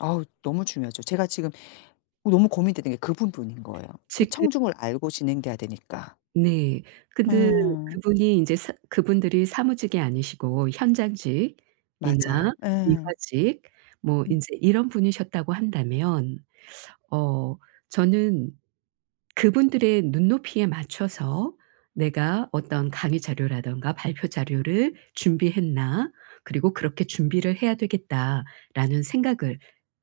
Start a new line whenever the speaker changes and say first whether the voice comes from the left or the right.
left: 아우. 너무 중요하죠. 제가 지금 너무 고민되는 게 그 부분인 거예요. 그
right: 지금
left: 청중을 알고 진행되야 되니까.
right: 네. 근데
left: 음.
right: 그분이 인제 사 그분들이 사무직이 아니시고 현장직이나
left: 맞아. 예.
right: 미화직 뭐
left: 음.
right: 인제 이런 분이셨다고 한다면 어 저는 '그분들의 눈높이에 맞춰서 내가 어떤 강의 자료라든가 발표 자료를 준비했나? 그리고 그렇게 준비를 해야 되겠다.'라는 생각을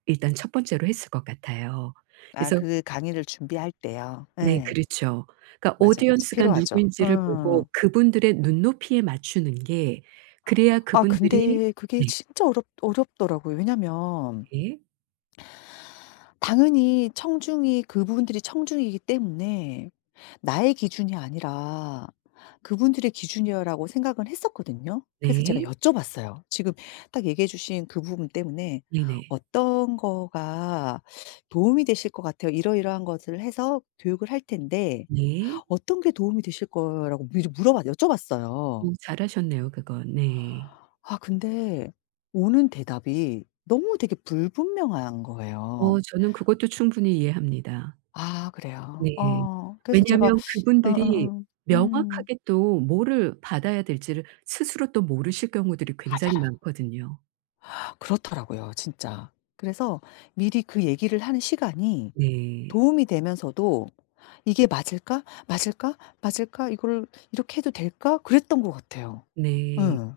right: 일단 첫 번째로 했을 것 같아요.
left: 아
right: 그래서
left: 그 강의를 준비할 때요.
right: 네.
left: 예.
right: 그렇죠. 그러니까
left: 맞아, 맞아.
right: audience 가
left: 필요하죠.
right: 누구인지를
left: 응.
right: 보고 그분들의 눈높이에 맞추는 게. 그래야
left: 아
right: 그분들이
left: 근데 그게
right: 네.
left: 진짜 어렵 어렵더라고요. 왜냐하면
right: 예.
left: 당연히 청중이 그분들이 청중이기 때문에 '나의 기준이 아니라 그분들의 기준이요.'라고 생각은 했었거든요. 그래서 제가
right: 네.
left: 여쭤봤어요. 지금 딱 얘기해 주신 그 부분 때문에
right: 네네.
left: "어떤 거가 도움이 되실 것 같아요? 이러이러한 것을 해서 교육을 할 텐데
right: 네.
left: 어떤 게 도움이 되실 거예요?"라고 미리 물어봤 여쭤봤어요.
right: 어 잘 하셨네요 그건. 네.
left: 아 근데 오는 대답이 너무 되게 불분명한 거예요.
right: 어 저는 그것도 충분히 이해합니다.
left: 아. 그래요?
right: 네.
left: 어. 그래서 제가
right: 왜냐하면 그분들이
left: 어어어. 음.
right: 명확하게 또 뭐를 받아야 될지를 스스로 또 모르실 경우들이 굉장히
left: 맞아요.
right: 많거든요.
left: 그렇더라고요 진짜. 그래서 미리 그 얘기를 하는 시간이
right: 네.
left: 도움이 되면서도 '이게 맞을까? 맞을까? 맞을까? 이거를 이렇게 해도 될까?' 그랬던 것 같아요.
right: 네.
left: 예.